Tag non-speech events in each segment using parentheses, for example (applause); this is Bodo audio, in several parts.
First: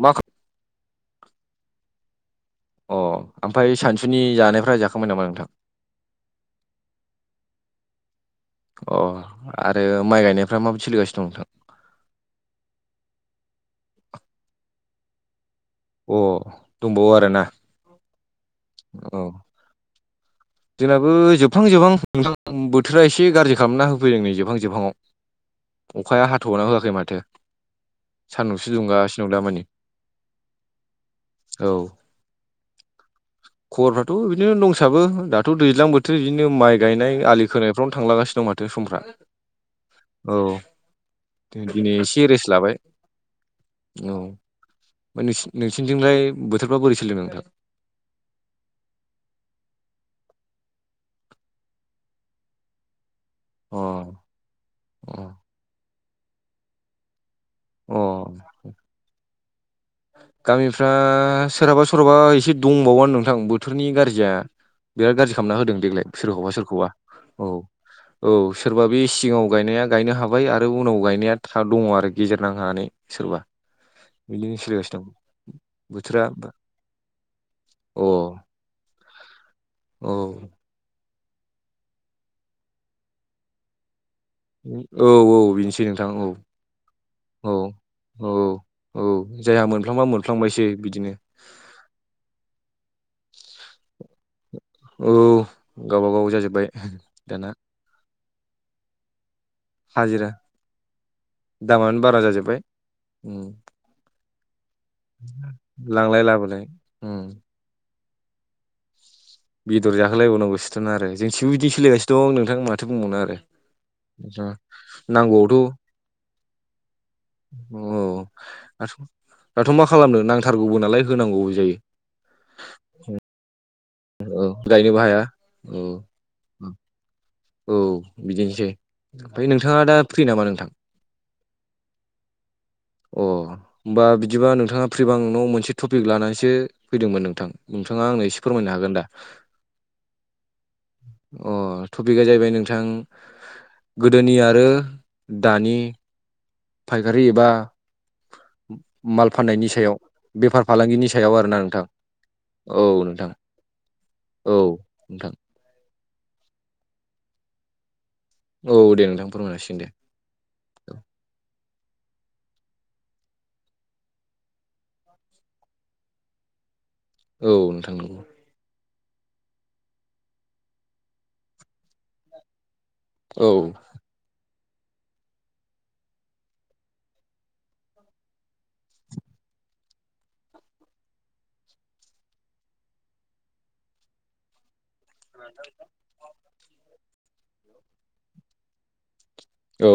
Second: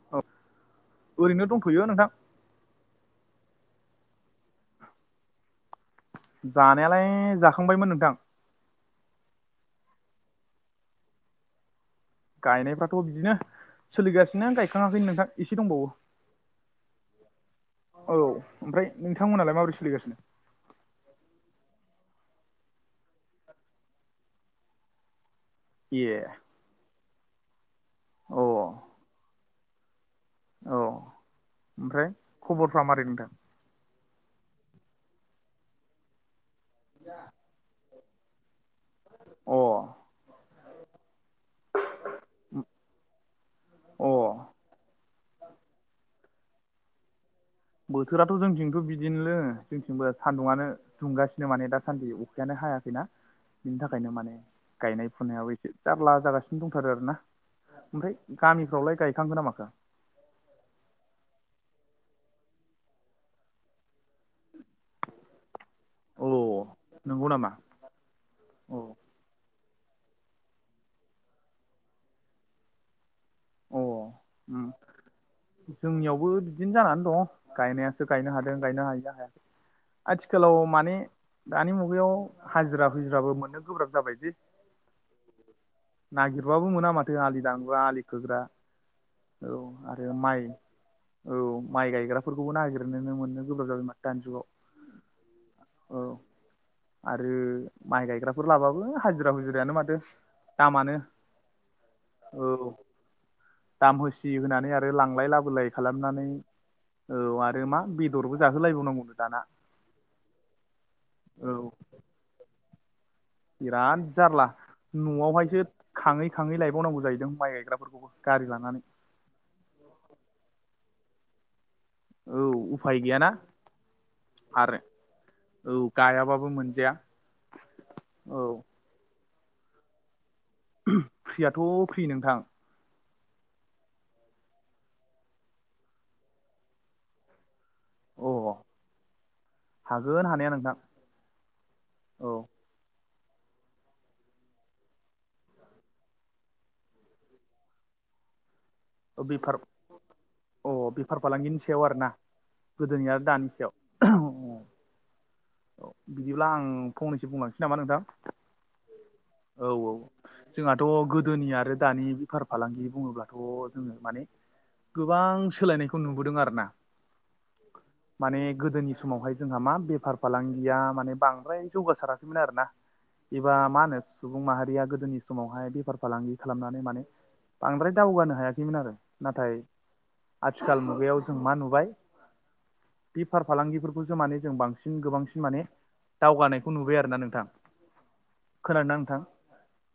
मा औ खा- ओरैनो दंथ'यो नोंथां। अ ओमफ्राय सानसुनि जानायफ्रा जाखांय नामा नोंथां? जानायालाय जाखांबायमोन नोंथां। अ आरो माइ गायनायफ्रा माबि सोलिगासिनो दं नोंथां? गायनायफ्राथ' बिदिनो सोलिगासिनों गायखाङाखै नोंथां एसे दंबावो। अ दंबावो आरोना? औ ओमफ्राय औ नोंथांमोनालाय माबोरै सोलिगासिनो? जोंनाबो जोबहां जोबहां नोंथां बोथोरा एसे गाज्रि खालामना होफैदों नै जोबहां जोबहांआव ए अखाया हाथ'बना होआखै माथो अ सान्दुंसो दुंगासिनो दं दा‌मानि औ ओमफ्राय खबरफ्रा मारै नोंथां? खबरफ्राथ' बिदिनो दंसाबो दाथ' दैज्लां बोथोर बिदिनो माइ गायनाय आलि खोनायफ्रावनो थांलागानो दं माथो। दो समफ्रा अ औ दा दिनै एसे रेस्ट लाबाय। अ औ ओमफ्राय न नोंसिरनिथिंलाय बोथोरफ्रा बोरै सोलिदों नोंथां। बोथोराथ' जोंथिंथ' बिदिनोलै जोंथिंबो सान्दुङानो। दुंगासिनो माने दासान्दि अखायानो हायाखैना। बिनि अ थाखायनो माने गायनाय अ फुनायाबो एसे जारला जागासिनो दंथारो आरोना। ओमफ्राय अ गामिफ्रावलाय गायखांगोन ना माखो? गामिफ्रा सोरहाबा सोरहाबा एसे दंबावानो नोंथां बोथोरनि गाज्रिया। बिराद गाज्रि खालामना होदों देग्लाय अ सोरखौबा सोरखौबा नंगौ नामा औ। औ अ सोरबा बे सिगाङाव गायनाया गायनो हाबाय आरो उनाव गायनाया थ' दङ आरो गेजेर नां हांनानै। सोरबा अ बिदिनो उम सोलि। जोंनियावबो बिदिनो जानानै दं औ गायनायासो गायनो हादों। गायनो हायो हायाखै औ आथिखालाव माने। दानि मुगायाव हाजिरा फुजिराबो मोननो गोब्राब जाबायदि औ बेनोसै नोंथां औ नागिरबाबो मोना माथो आलि औ दामग्रा आलि औ खोग्रा औ जायहा मोनफ्लांबा आरो माइ मोनफ्लांबायसै बिदिनो औ माइ गायग्राफोरखौबो नागिरनोनो मोननो गोब्राब जाबायमोन दानि जुगाव। औ औ गावबा गाव जाजोब्बाय आरो दाना माइ गायग्राफोर लाबाबो हाजार हिरा हुजिरायानो माथो हाजिरा दामानो औ औ दाम होसि होनानै आरो लांलाय लाबोलाय लांलाय खालामनानै लाबोलाय उम औ आरो आरो मा बेदरबो जाहोलायबावनांगौनो दाना बेदर जाखोलायबावनांगौसोथोन आरो जोंथिबो औ बिदिनो सोलिगासिनो दं नोंथां माथो बुंबावनो आरो बिराद जारला न'आवहायसो नांगौआवथ' खाङै खाङै लायबावनांगौ जाहैदों माइ औ गायग्राफोरखौ गारि लानानै दाथ' दाथ' मा खालामनो नांथारगौबो नालाय होनांगौबो जायो। औ उफाय गैयाना। औ आरो गायनोबो हाया औ गायाबाबो मोनजाया। औ औ बिदिनोसै ओमफ्राय नोंथाङा दा फ्रि नामा नोंथां। फ्रियाथ' फ्रि नोंथां। अ होमबा बिदिबा नोंथाङा फ्रिबांनाव मोनसे टपिक लानानैसो फैदोंमोन नोंथां। नोंथाङा आंनो अ एसे फोरमायनो हागोन दा हागोन हानाया नोंथां अ टपिकआ जाहैबाय। औ नोंथां गोदोनि आरो दानि। फायखारि एबा माल बेफार फान्नायनि सायाव बेफार अ फालांगिनि बेफार सायाव फालांगिनि आरोना नोंथां। आरो ना औ गोदोनि आरो नोंथां दानि सायाव औ नोंथां औ बिदिब्ला आं फंनैसो बुंलांसै नामा नोंथां। औ दे नोंथां फोरमाय‌ औ जासिगोन औ दे। जोंहाथ' औ गोदोनि आरो दानि बेफार फालांगि बुङोब्लाथ' जोङो माने गोबां सोलायनायखौ नुबोदों आरो ना। औ नोंथां नंगौ माने गोदोनि समावहाय जोंहा मा बेफार फालांगिया माने बांद्राय जौगासाराखैमोन आरोना एबा औ मा होनो सुबुं माहारिया गोदोनि समावहाय बेफार फालांगि खालामनानै माने बांद्राय दावगानो हायाखैमोन आरो नाथाय आथिखाल मुगायाव जों मा नुबाय बेफार फालांगिफोरखौसो माने जों बांसिन बांसिन गोबांसिन माने दावगानायखौ नुबाय आरोना नोंथां खोनादों ना नोंथां? औ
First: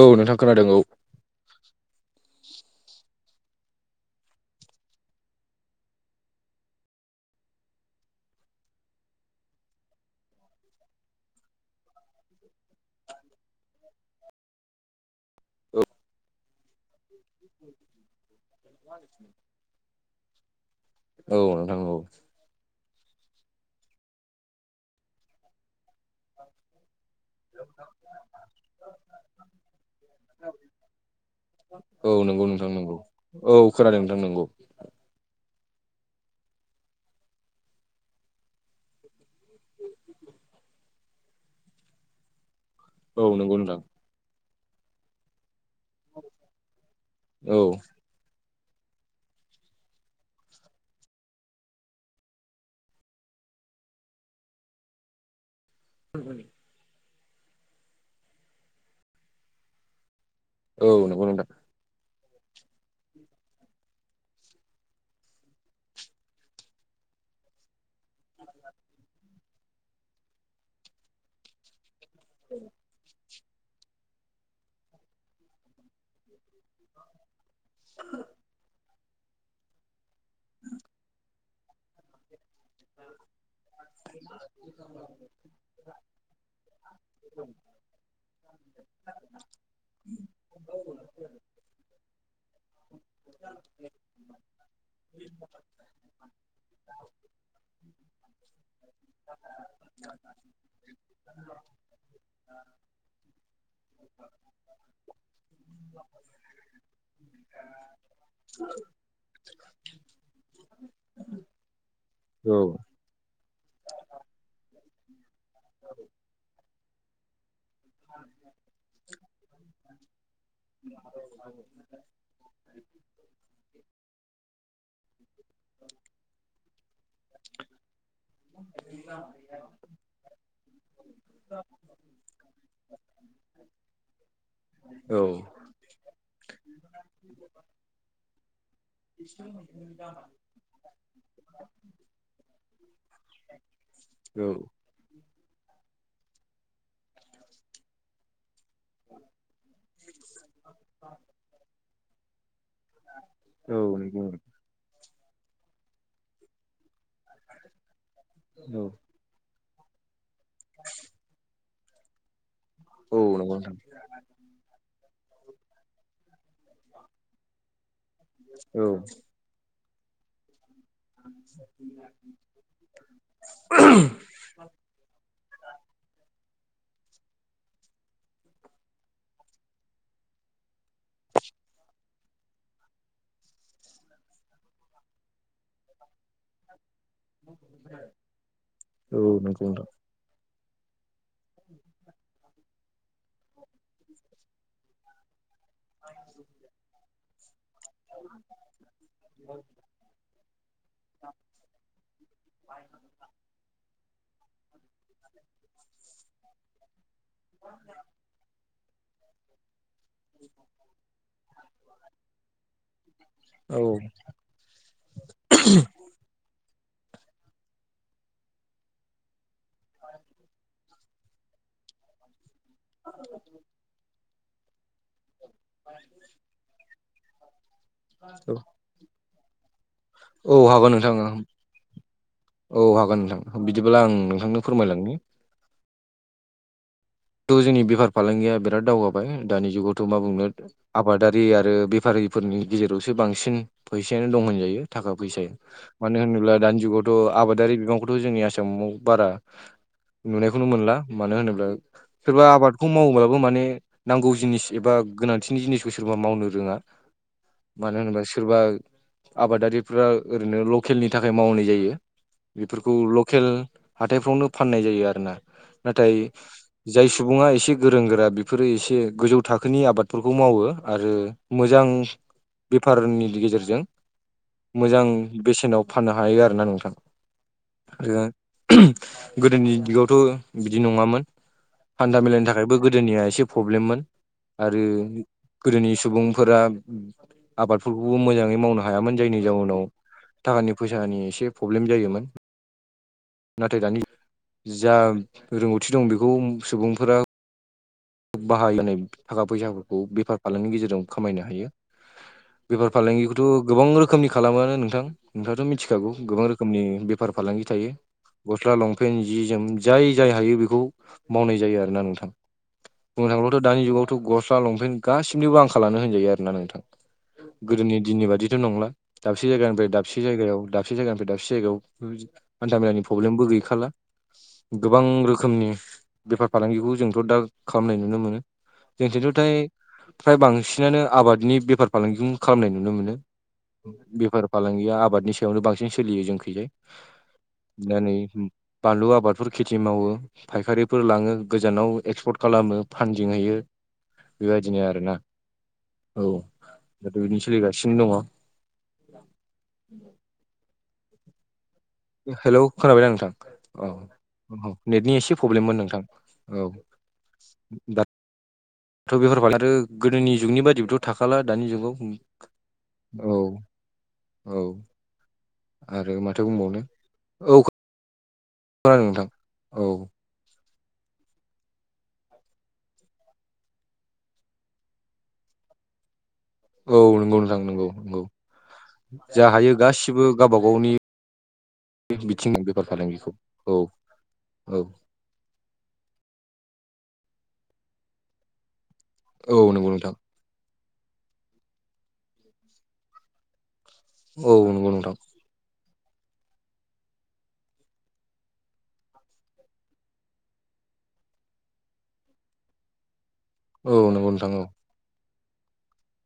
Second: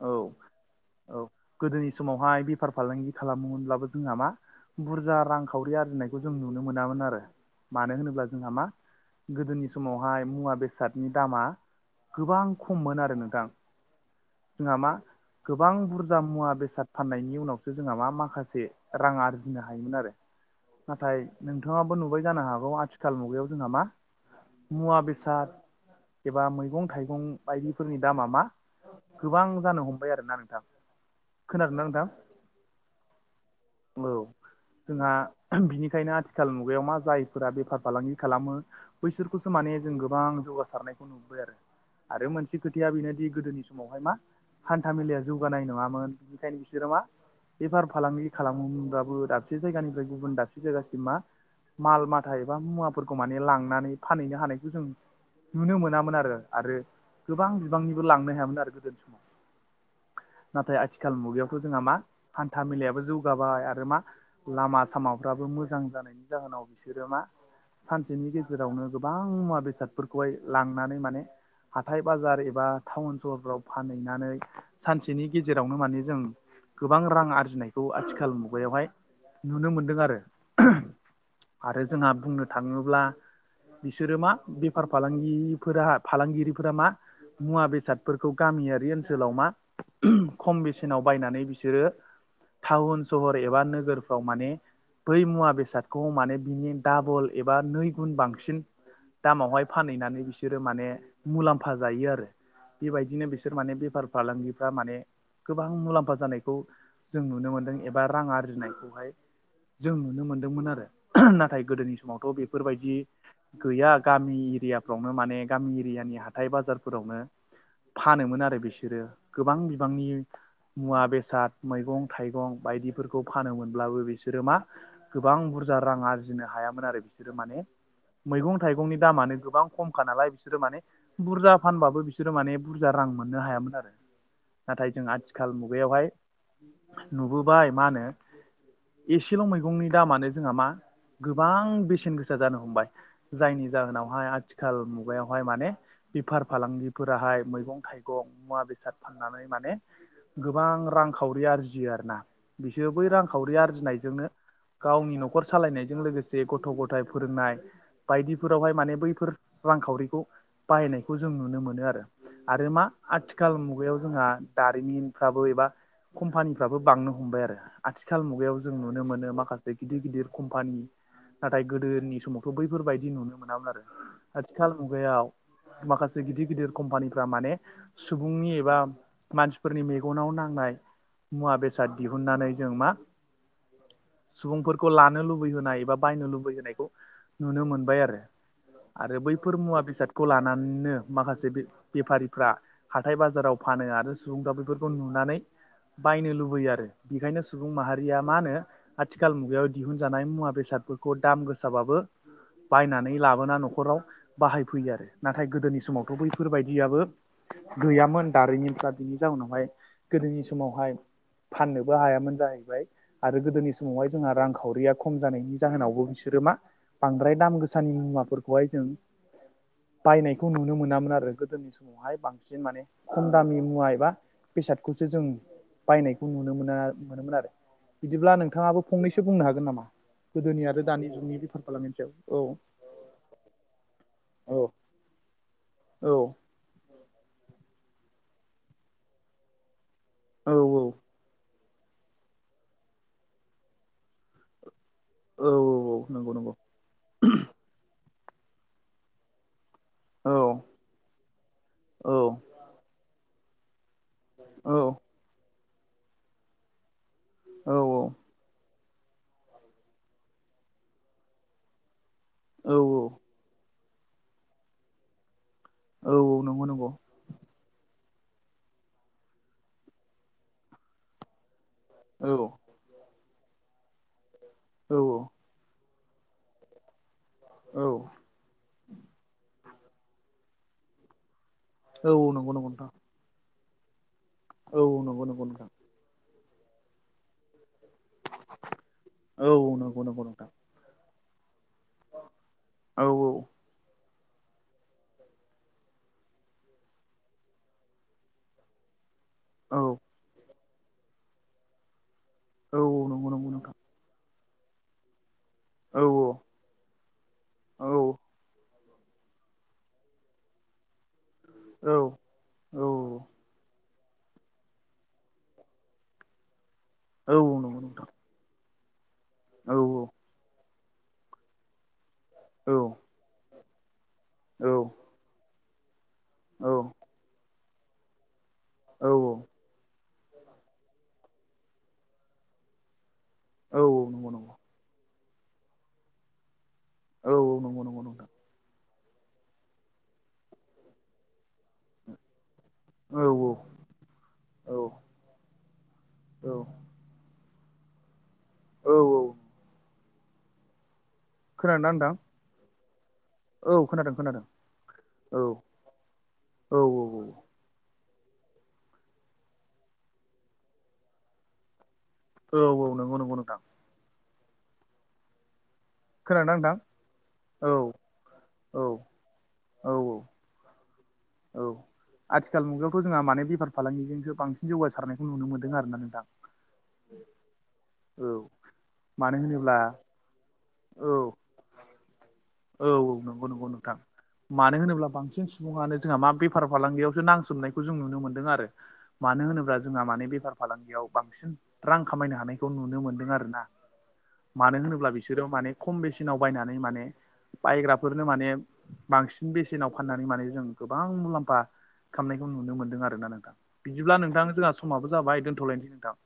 औ नोंथां खोनादों औ। औ गोदोनि समावहाय बेफार फालांगि खालामो मोनब्लाबो जोंहा मा बुरजा रांखावरि आरजिनायखौ जों नुनो मोनामोन आरो मानो होनोब्ला जोंहा मा गोदोनि समावहाय मुवा बेसादनि दामा गोबां खममोन आरो नोंथां नामा गोबां बुरजा मुवा बेसाद फाननायनि उनावसो जोंहा मा माखासे रां आरजिनो हा हायोमोन आरो नाथाइ औ नोंथां नोंथाआबो औ नुबाय जानो हागौ आथिखाल मुगायाव जोंङा मा मुवा बेसाद एबा मैगं थाइगं बायदिफोरनि दामा मा गोबां जानो हमबाय आरो ना नोंथां खोनादोंना औ नोंथां नोंगौ नोंथां नोंगौ औ खोनादों नोंथां औ नोंगौ जोंहा उम बिनिखायनो आथिखाल मुगायाव मा जायफोरा बेफार फालांगि खालामो बैसोरखौसो माने जों गोबां जौगारनायखौ नुबोबाय आरो आरो मोनसे खोथाया बेनोदि औ नंगौ गोदोनि नोंथां समावहाय मा हान्था मेलाआ जौगानाय नङामोन मोन बिनिखायनो बिसोरो मा औ बेफार फालांगि खालामोनब्लाबो दाबसे जायगानिफ्राय गुबुन दाबसे जायगासिम मा माल माथा एबा मुवाफोर फोरखौ माने लांनानै फानहैनो हानायखौ जों नुनो मोनामोन आरो आरो गोबां बिबांनिबो लांनो हायामोन आरो गोदोनि समाव नाथाय औ आथिखाल नंगौ नोंथां मुगायावथ' जोंहा मा हान्था मेलायाबो जौगाबाय आरो मा लामा सामाफ्राबो मोजां जानायनि जाहोनाव बिसोरो मा सानसेनि गेजेरावनो गोबां मुवा बेसादफोरखौहाय लांनानै माने हाथाय बाजार एबा थटाउन स सोहोरफ्राव फानहैनानै सानसेनि गेजेरावनो माने जों गोबां रां आरजिनायखौ खौ आथिखाल मुगायावहाय नुनो मोनदों आरो ओम आरो जोंहा बुंहनो थां थाङोब्ला बिसोरो मा बेफार फालांगिफोरहा फालांगिरिफोरा मा मुवा बेसादफोरखौ गामिआरि ओनसोलाव मा ओह खम बेसेनाव बायनानै बिसोरो टाउन सहर एबा नोगोरफ्राव माने बै मुवा बेसादखौ माने बिनि दाबल एबा नै गुन बांसिन दामावहाय फानहैनानै बिसोरो माने मुलाम्फा जायो आरो बेबायदिनो बिसोर माने बेफार फालांगिफ्रा माने गोबां मुलाम्फा जानायखौ जों नुनो मोनदों एबा रां आरजिनायखौहाय जों नुनो मोनदोंमोन आरो उम नाथाय गोदोनि समावथ' औ बेफोरबादि गैया गामि एरिआफ्रावनो माने गामि एरिआनि हाथाय बाजारफोरावनो फानोमोन आरो बिसोरो गोबां बिबांनि मुवा बेसाद मैगं थाइगं बायदिफोरखौ खौ फानोमोनब्लाबो बिसोरो मा गोबां बुरजा रां आरजिनो हायामोन आरो बिसोरो माने मैगं थाइगंनि दामानो गोबां खमखा नालाय बिसोरो माने बुरजा फानबाबो बिसोरो माने बुरजा रां मोननो हायामोन आरो नाथाय जों औ आथिखाल मुगायावहाय नुबोबाय मा होनो एसेल' मैगंनि दामानो जोंहा मा गोबां बेसेन गोसा जानो हमबाय जायनि जाहोनावहाय औ आथिखाल आथिखाल मुगायावहाय माने बेफार फालांगिफोराहाय मैं थाइगं मुवा बेसाद बेसाद फाननानै माने गोबां रांखावरि आरजियो आरो ना बिसो बै रांखावरि औ नंगौ आरजिनायजोंनो गावनि न'खर सालायनायजों लोगोसे गथ' ग'थाइ ग'थाय फोरोंनाय बायदिफोरावहाय माने बैफोर रांखावरिखौ बाहायनायखौ जों नुनो मोनो आरो आरो मा औ नंगौ आथिखाल नोंथां मुगायाव जोंहा दारिमिनफ्राबो एबा कम्पानिफ्राबो बांनो हमबाय आरो आथिखाल मुगायाव जों नुनो मोनो माखासे गिदिर गिदिर कम्पानि नाथाय गोदोनि समावथ' बैफोरबादि नुनो मोनामोन आरो आथिखाल मुगायाव माखासे गिदिर गिदिर कम्पानिफ्रा माने सुबुंनि एबा मानसिफोरनि मेगनाव नांनाय मुवा बेसाद दिहुननानै जों मा सुबुंफोरखौ लानो लुबैहोनाय एबा बायनो लु लुबैहोनखौ नुनो मोनबाय आरो आरो औ औ बैफोर नंगौ मुवा नोंथां बेसाद खौ लानानैनो माखासे बे बेफारिफ्रा हाथाय बाजाराव फानो आरो सुबुंफ्रा बेफोरखौ नुनानै बायनो लुबैयो आरो बेखायनो सु सुबुं माहारिआ मा होनो आथिखाल मुगायाव दिहुनजानाय मुवा बेसादफोरखौ दाम गोसाबाबो बायनानै लाबोना न'र ाव बाहाय फैयो आरो नाथाय गोदोनि समावथ' बैफोरबायदियाबो गैयामोन दारिफ्रा बिनि जाउनावहाय गोदोनि समावहाय फाननोबो हायामोन जाहैबाय आरो गोदोनि औ समावहाय जोंहा रांखावरिया खम जानायनि जाहोनावबो बिसोरो मा बांद्राय दाम गोसानि मुवाफोरखौहाय जों बायनायखौ नुनो मोनामोन आरो गोदोनि समावहाय बांसिन बांसिन माने खम दामनि मुवा एबा बेसादखौसो जों बायनायखौ नुनो मोना मोनोमोन आरो बिदिब्ला औ नोंथाङाबो फंनैसो बुंनो हागोन नामा? औ गोदोनि आरो हागोन दानि नोंथां जुगनि बेफार फालांगिनि सायाव औ औ हागोन नोंथां बिदिब्ला आं नोंथांनो औ फोरमायलांनि औ थ' जोंनि बेफार फालांगिया बिराद दावगाबाय दानि जुगावथ' मा बुंनो औ आबादारि आरो बेफारिफोरनि गेजेरावसो बांसिन फैसायानो दं होनजायो थाखा औ फैसाया मानो नंगौ नंगौ होनोब्ला दानि जुगाव ' आबादारि बिबांखौथ' जोंनि आसामाव बारा औ नुनायखौनो मोनला मानो होनोब्ला औ सोरबा आबादखौ मावोब्लाबो माने नांगौ जिनिस औ एबा गोनांथिनि जिनिस बो सोरबा मावनो रोङा औ मानो होनोबा सोरबा आबादारिफ्रा ओरैनो लकेलनि थाखाय मावनाय जायो औ बेफोरखौ लकेल हाथायफ्रावनो फाननाय जायो आरो ना औ नाथाय औ नंगौ नंगौ जाय सुबुङा एसे गोरों गोरा बेफोरो एसे गोजौ थाखोनि आबादफोरखौ मावो आरो मोजां औ बेफारनि गेजेरजों औ मोजां बेसेनाव फाननो हायो आरोना औ नोंथाङा आरो गोदोनि दिगावथ' बिदि नङामोन औ हान्दा मलाायनि नंगौ नंगौ थाखायबो नोंथां गोदोनिया एसे प्रब्लेममोन औ आरो नंगौ नंगौ नोंथां गोदोनि सुबुं फोर आबादफोरखौबो मोजाङै मावनो हायामोन जायनि औ औ जाउनाव नंगौ नंगौ नोंथां थाखानि फैसानि एसे प्रब्लेम जायोमोन। औ नाथाय दानि जा रोंगौथि दं बेखौ सुबुंफोरा बाहायनाय थाखा औ फैसाफोरखौ बेफार फालांगि गेजेरजों खामायनो हायो। औ बेफार नंगौ फालांगिखौथ' नंगौ नोंथां गोबां रोखोमनि खालामानो नोंथां नोंथाङाथ' औ मिथिखागौ गोबां रोखोम रोखोमनि बेफार फालांगि औ थायो गस्ला लंपेनन्ट जि जोम जाय जाय हायो बेखौ मावनाय जायो औ आरोना नोंथां। औ बुंनो थाङोब्लाथ' दानि जुगावथ' गस्ला लंपेन्ट गासिनिबो आंखालानो होनजायो आरोना औ नोंथां। नंगौ गोदोनि नोंथां दिननि बादिथ' नंला दाबसे औ जायगानिफ्राय दाबसे जायगायाव दाबसे दाबसे जायगानिफ्राय दाबसे जायगायाव हान्था मेलानि प्रब्लेमबो गैखाला गोबां रोखोमनि बेफार औ फालांगिखौ जोंथ' दा खालामनाय नुनो मोनो। जोंथिथ'थाय फ्राय बांसिनानो आबादनि बेफार फालांगिजों खालामनाय नुनो मोनो। औ नंगौ बेफार नंगौ फालांगिया आबादनि सायावनो बांसिन सोलियो जोंखैजाय औ औ नंगौ दा नंगौ नै नोंथां बानलु आबादफोर खेथि मावो फायखारिफोर लाङो गोजानाव एक्सपर्ट खालामो औ औ फानदिंहैयो औ बेबायदिनो आरोना औ दाथ' बिदिनो सोलिगासिनो दङ औ औ। खोनादोंना नोंथां। हेलौ खोनाबाय द नोंथां औ खोनादों खोनादों औ। नेटनि एसे औ प्रब्लेममोन नोंथां औ दा। द' बेफोरार फाल आरो गोदोनि जुगनि बायदिबोथ' थाखाला दानि जुगाव औ औ नंगौ औ नंगौ नोंथां। औ आरो माथो खोनादोंना नोंथां बुंबावनो औ। औ खोनादों नोंथां औ। औ (inaudible) आथिखाल मुगायावथ जोंहा मे बेफार फालांगिजोंसो बांसिन जौगासारनायखौ नुनो मोनदों आरोना नोंथां। औ नंगौ नोंथां नंगौ नंगौ औ मानो जा हायो होनोब्ला गासिबो गावबा गावनि औ बिथिं औ फालांगिखौ नंगौ नंगौ औ नोंथां मानो औ होनोब्ला। बांसिन सुबुङानो जोंहा मा बेफार फालांगियावसो नांसोमनायखौ जों नुनो मोनदों आरो मानो औ होनोब्ला नंगौ जोंहा नोंथां माने बेफार फालांगियाव बांसिन रां खामायनो हानायखौ नुनो मोन्दों आरोना औ मानो नंगौ होनोब्ला नोंथां बिसोर। बिसोरो माने खम बेसेनाव बायनानै माने। बायग्राफोरनो माने बांसिन बेसेनाव फाननानै माने जों गोबां मुलाम्फा। खामनायखौ नुनो मोनदों आर ना नोंथां औ बिदिब्ला नंगौ नोंथां औ जोंहा समाबो जाबाय दोनथ'लायनोसै नोंथां।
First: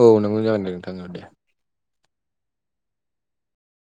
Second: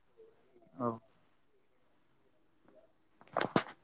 औ नों मो जागोन औ नोंथां दे